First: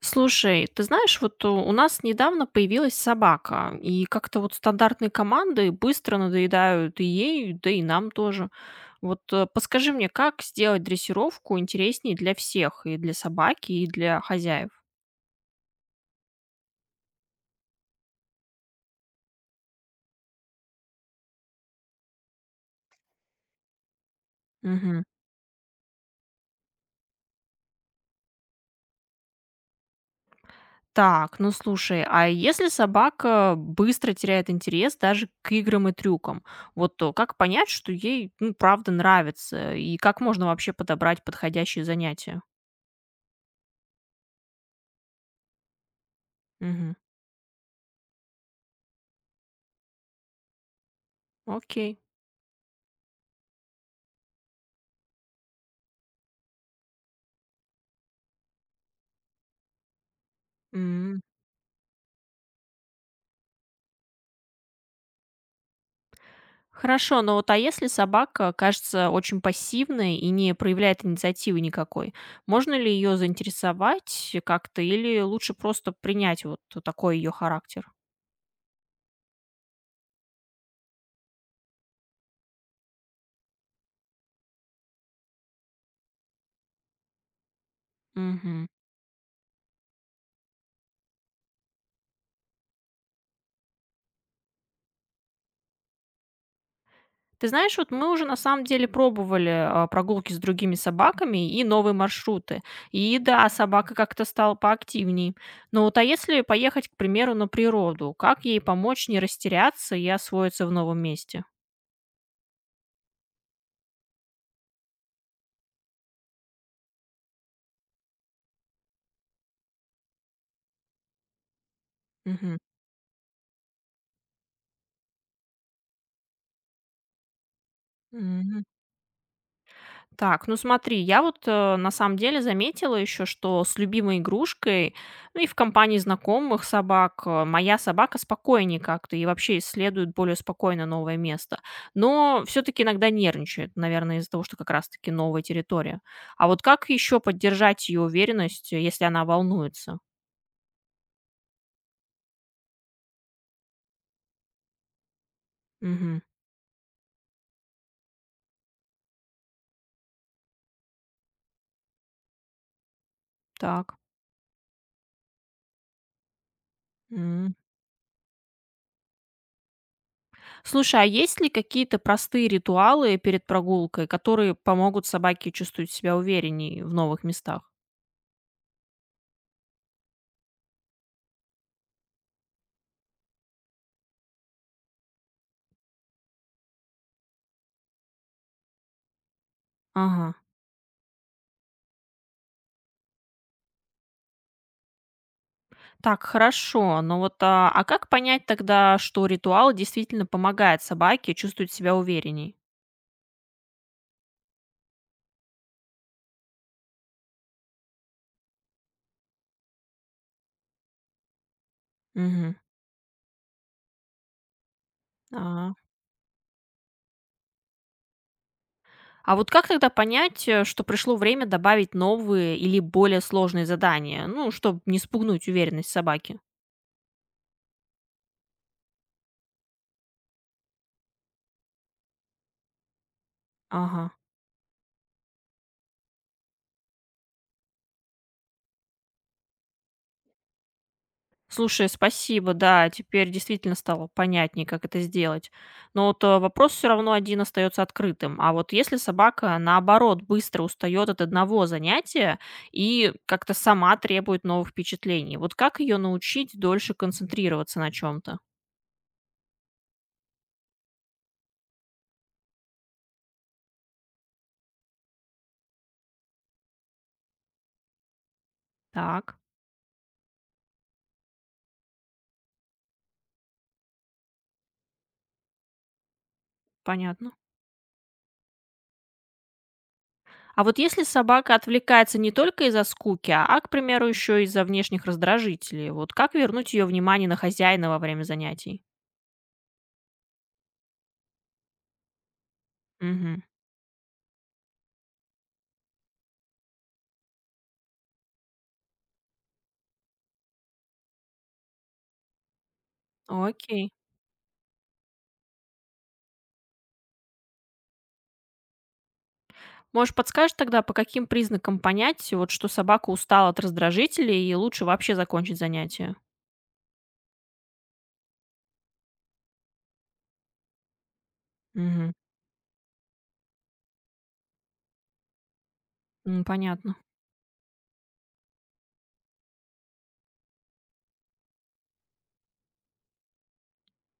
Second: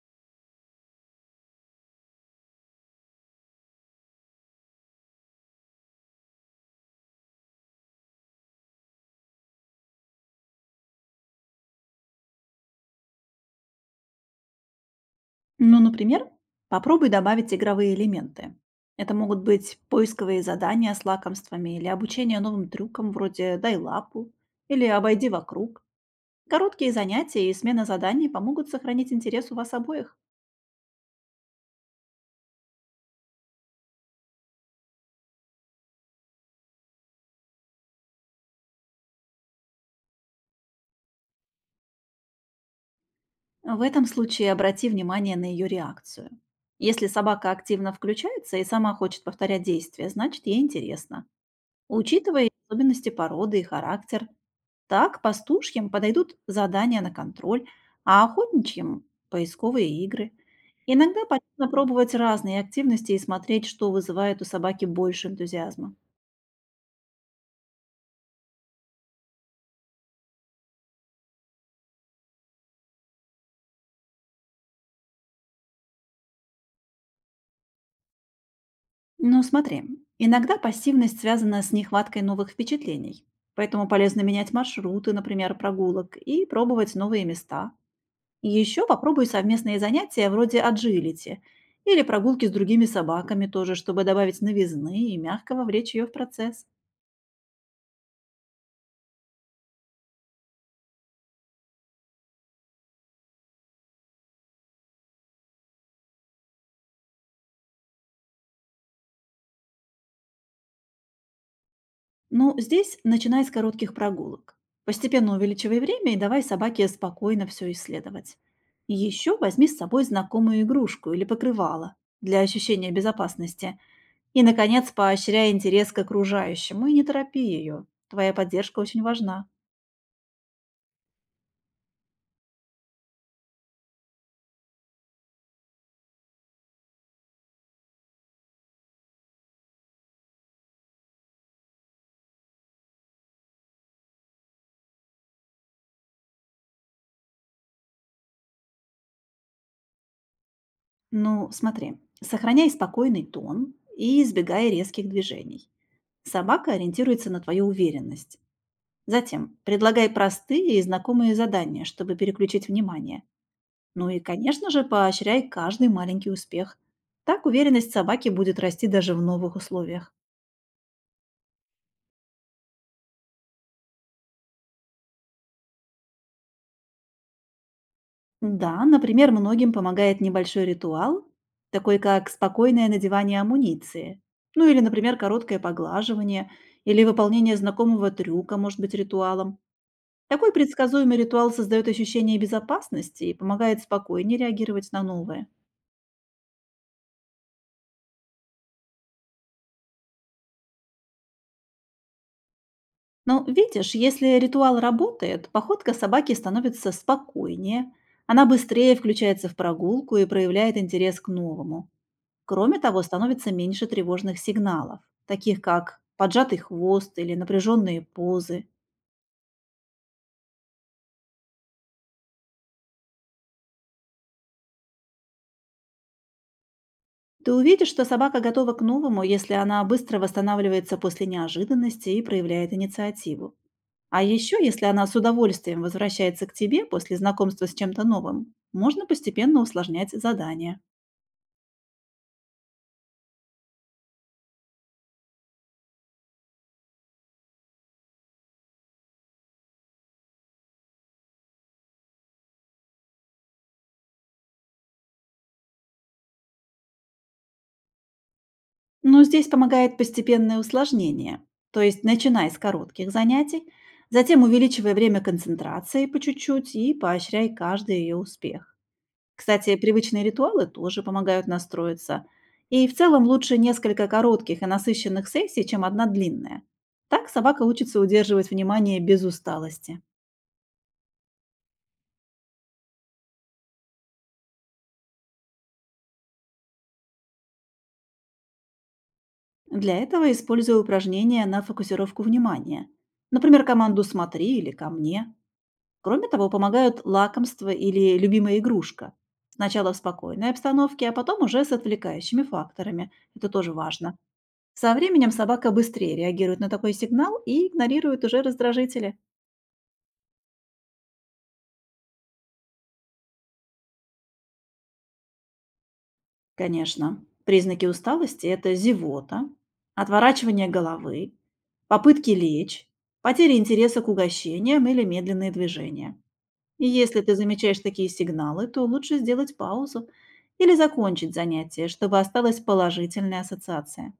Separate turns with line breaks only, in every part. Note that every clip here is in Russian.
Слушай, ты знаешь, вот у нас недавно появилась собака, и как-то вот стандартные команды быстро надоедают и ей, да и нам тоже. Вот подскажи мне, как сделать дрессировку интереснее для всех, и для собаки, и для хозяев?
Ну, например, попробуй добавить игровые элементы. Это могут быть поисковые задания с лакомствами или обучение новым трюкам вроде «дай лапу» или
Мгм.
«обойди вокруг». Короткие занятия и смена заданий помогут сохранить интерес у вас обоих.
Так, ну слушай, а если собака быстро теряет интерес даже к играм и трюкам, вот то как понять, что ей, ну, правда нравится, и как можно вообще подобрать подходящие занятия?
В этом случае обрати внимание на ее реакцию.
Мгм.
Если собака активно включается и сама хочет повторять действия, значит ей интересно.
Окей.
Учитывая особенности породы и характер. Так пастушьим подойдут задания на контроль, а охотничьим– поисковые игры.
М.
Иногда полезно пробовать разные активности и смотреть, что вызывает у собаки больше энтузиазма.
Хорошо, но вот, а если собака кажется очень пассивной и не проявляет инициативы никакой, можно ли ее заинтересовать как-то или лучше просто принять вот такой ее характер?
Но смотри, иногда пассивность связана с нехваткой новых впечатлений. Поэтому полезно менять маршруты, например, прогулок, и пробовать новые места.
Мгм.
Еще попробуй совместные занятия вроде аджилити или прогулки с другими собаками тоже, чтобы добавить новизны и мягко вовлечь ее в процесс.
Ты знаешь, вот мы уже на самом деле пробовали прогулки с другими собаками и новые маршруты. И да, собака как-то стала поактивней. Но вот, а если поехать, к примеру, на природу, как ей помочь не растеряться и освоиться в новом месте?
Ну, здесь начинай с коротких прогулок. Постепенно увеличивай время и давай собаке спокойно все исследовать. Еще возьми с собой знакомую игрушку или покрывало для
Мгм.
ощущения безопасности. И, наконец, поощряй интерес к окружающему и не торопи ее. Твоя
Мгм.
поддержка очень важна.
Так, ну смотри, я вот на самом деле заметила еще, что с любимой игрушкой, ну и в компании знакомых собак, моя собака спокойнее как-то и вообще исследует более спокойно новое место. Но все-таки иногда нервничает, наверное, из-за того, что как раз-таки новая территория. А вот как еще поддержать ее уверенность, если она волнуется?
Ну, смотри, сохраняй спокойный тон и избегай резких движений.
Мгм.
Собака ориентируется на твою уверенность. Затем предлагай простые и знакомые задания, чтобы переключить внимание.
Так.
Ну и, конечно же, поощряй каждый маленький успех. Так
М.
уверенность собаки будет расти даже в новых условиях.
Слушай, а есть ли какие-то простые ритуалы перед прогулкой, которые помогут собаке чувствовать себя увереннее в новых местах?
Да, например, многим помогает небольшой ритуал, такой как спокойное надевание амуниции. Ну или, например, короткое поглаживание или выполнение знакомого трюка может быть ритуалом.
Ага.
Такой предсказуемый ритуал создает ощущение безопасности и помогает спокойнее реагировать на новое.
Так, хорошо, но вот, а как понять тогда, что ритуал действительно помогает собаке чувствовать себя уверенней?
Но видишь, если ритуал работает, походка собаки становится спокойнее, она быстрее включается в прогулку и проявляет интерес к новому.
Мгм.
Кроме того, становится меньше тревожных сигналов, таких
А.
как поджатый хвост или напряженные позы.
А вот как тогда понять, что пришло время добавить новые или более сложные задания? Ну, чтобы не спугнуть уверенность собаки.
Ты увидишь, что собака готова к новому, если она быстро восстанавливается после неожиданности и проявляет инициативу.
Ага.
А еще, если она с удовольствием возвращается к тебе после знакомства с чем-то новым, можно постепенно усложнять задание.
Слушай, спасибо, да, теперь действительно стало понятнее, как это сделать. Но вот вопрос все равно один остается открытым. А вот если собака, наоборот, быстро устает от одного занятия и как-то сама требует новых впечатлений, вот как ее научить дольше концентрироваться на чем-то?
Но здесь помогает постепенное усложнение. То есть начинай с коротких занятий, затем увеличивай время концентрации по чуть-чуть и поощряй каждый ее успех.
Так,
Кстати, привычные ритуалы тоже помогают настроиться. И в целом лучше несколько коротких и насыщенных сессий, чем одна длинная. Так
понятно.
собака учится удерживать внимание без усталости.
А вот если собака отвлекается не только из-за скуки, а, к примеру, еще из-за внешних раздражителей, вот как вернуть ее внимание на хозяина во время занятий?
Для этого использую упражнения на фокусировку внимания.
Угу.
Например, команду «смотри» или «ко мне». Кроме того, помогают лакомство или любимая игрушка. Сначала в спокойной обстановке, а потом уже с отвлекающими факторами. Это тоже
Окей.
важно. Со временем собака быстрее реагирует на такой сигнал и игнорирует уже раздражители.
Может, подскажешь тогда, по каким признакам понять, вот, что собака устала от раздражителей и лучше вообще закончить занятие?
Конечно, признаки усталости– это зевота, отворачивание головы,
Мгм.
попытки лечь, потеря интереса к угощениям или медленные движения.
М,
И
понятно.
если ты замечаешь такие сигналы, то лучше сделать паузу или закончить занятие, чтобы осталась положительная ассоциация.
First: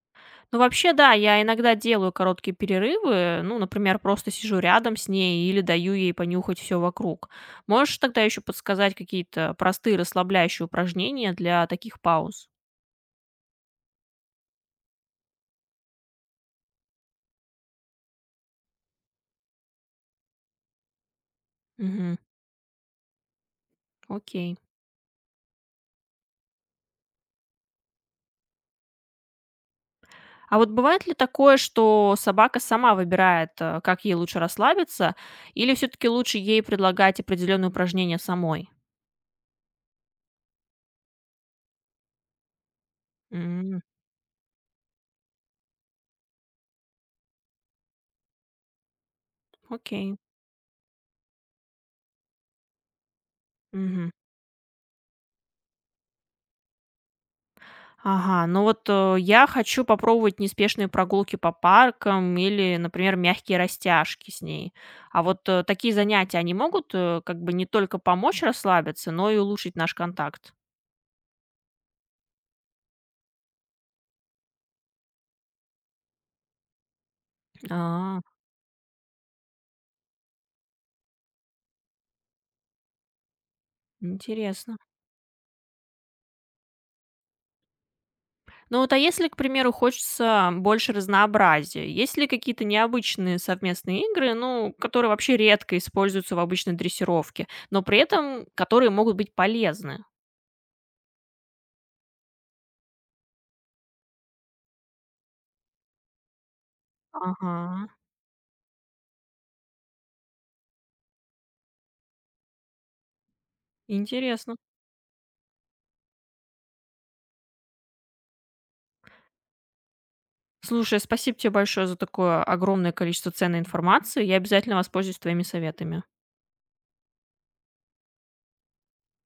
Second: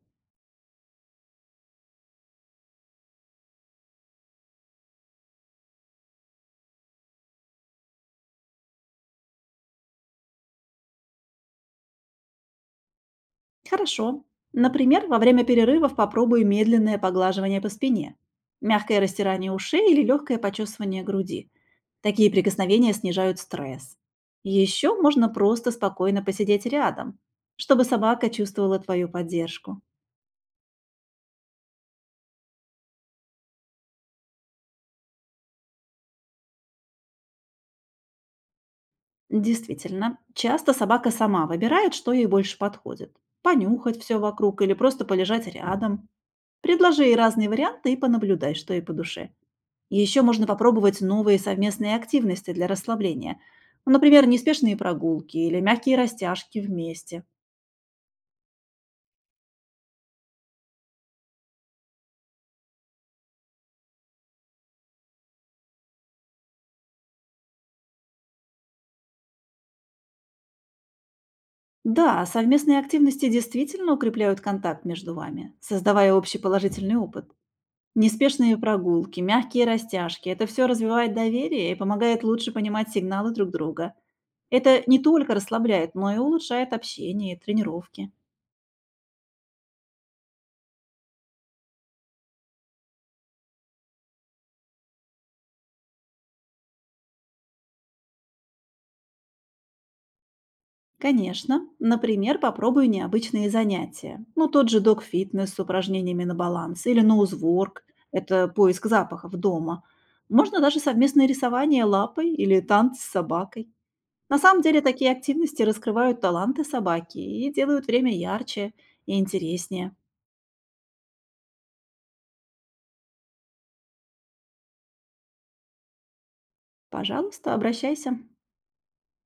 Ну, вообще, да, я иногда делаю короткие перерывы, ну, например, просто сижу рядом с ней или даю ей понюхать все вокруг. Можешь тогда еще подсказать какие-то простые расслабляющие упражнения для таких пауз?
Хорошо. Например, во время перерывов попробуй медленное поглаживание по спине, мягкое растирание ушей или легкое почесывание груди.
Мгм.
Такие прикосновения снижают стресс.
Окей.
Еще можно просто спокойно посидеть рядом, чтобы собака чувствовала твою поддержку.
А вот бывает ли такое, что собака сама выбирает, как ей лучше расслабиться, или все-таки лучше ей предлагать определенные упражнения самой?
Действительно, часто собака сама выбирает, что ей больше подходит.
М,
Понюхать все вокруг или просто полежать рядом. Предложи ей разные варианты и понаблюдай, что ей по душе.
окей.
Еще можно попробовать новые совместные активности для расслабления.
Мгм.
Например, неспешные прогулки или мягкие растяжки вместе.
Ага, ну вот я хочу попробовать неспешные прогулки по паркам или, например, мягкие растяжки с ней. А вот такие занятия, они могут как бы не только помочь расслабиться, но и улучшить наш контакт.
Да, совместные активности действительно укрепляют контакт между вами, создавая общий положительный опыт.
А,
Неспешные прогулки, мягкие растяжки– это все развивает доверие и помогает лучше понимать сигналы друг друга.
интересно.
Это не только расслабляет, но и улучшает общение и тренировки.
Ну вот, а если, к примеру, хочется больше разнообразия, есть ли какие-то необычные совместные игры, ну, которые вообще редко используются в обычной дрессировке, но при этом которые могут быть полезны?
Конечно, например, попробуй необычные занятия. Ну, тот же док-фитнес с упражнениями на баланс или ноузворк–
Ага,
это поиск запахов дома. Можно даже совместное рисование лапой или танцы с собакой. На
интересно.
самом деле такие активности раскрывают таланты собаки и делают время ярче и интереснее.
Слушай, спасибо тебе большое за такое огромное количество ценной информации. Я обязательно воспользуюсь твоими советами.
Пожалуйста, обращайся.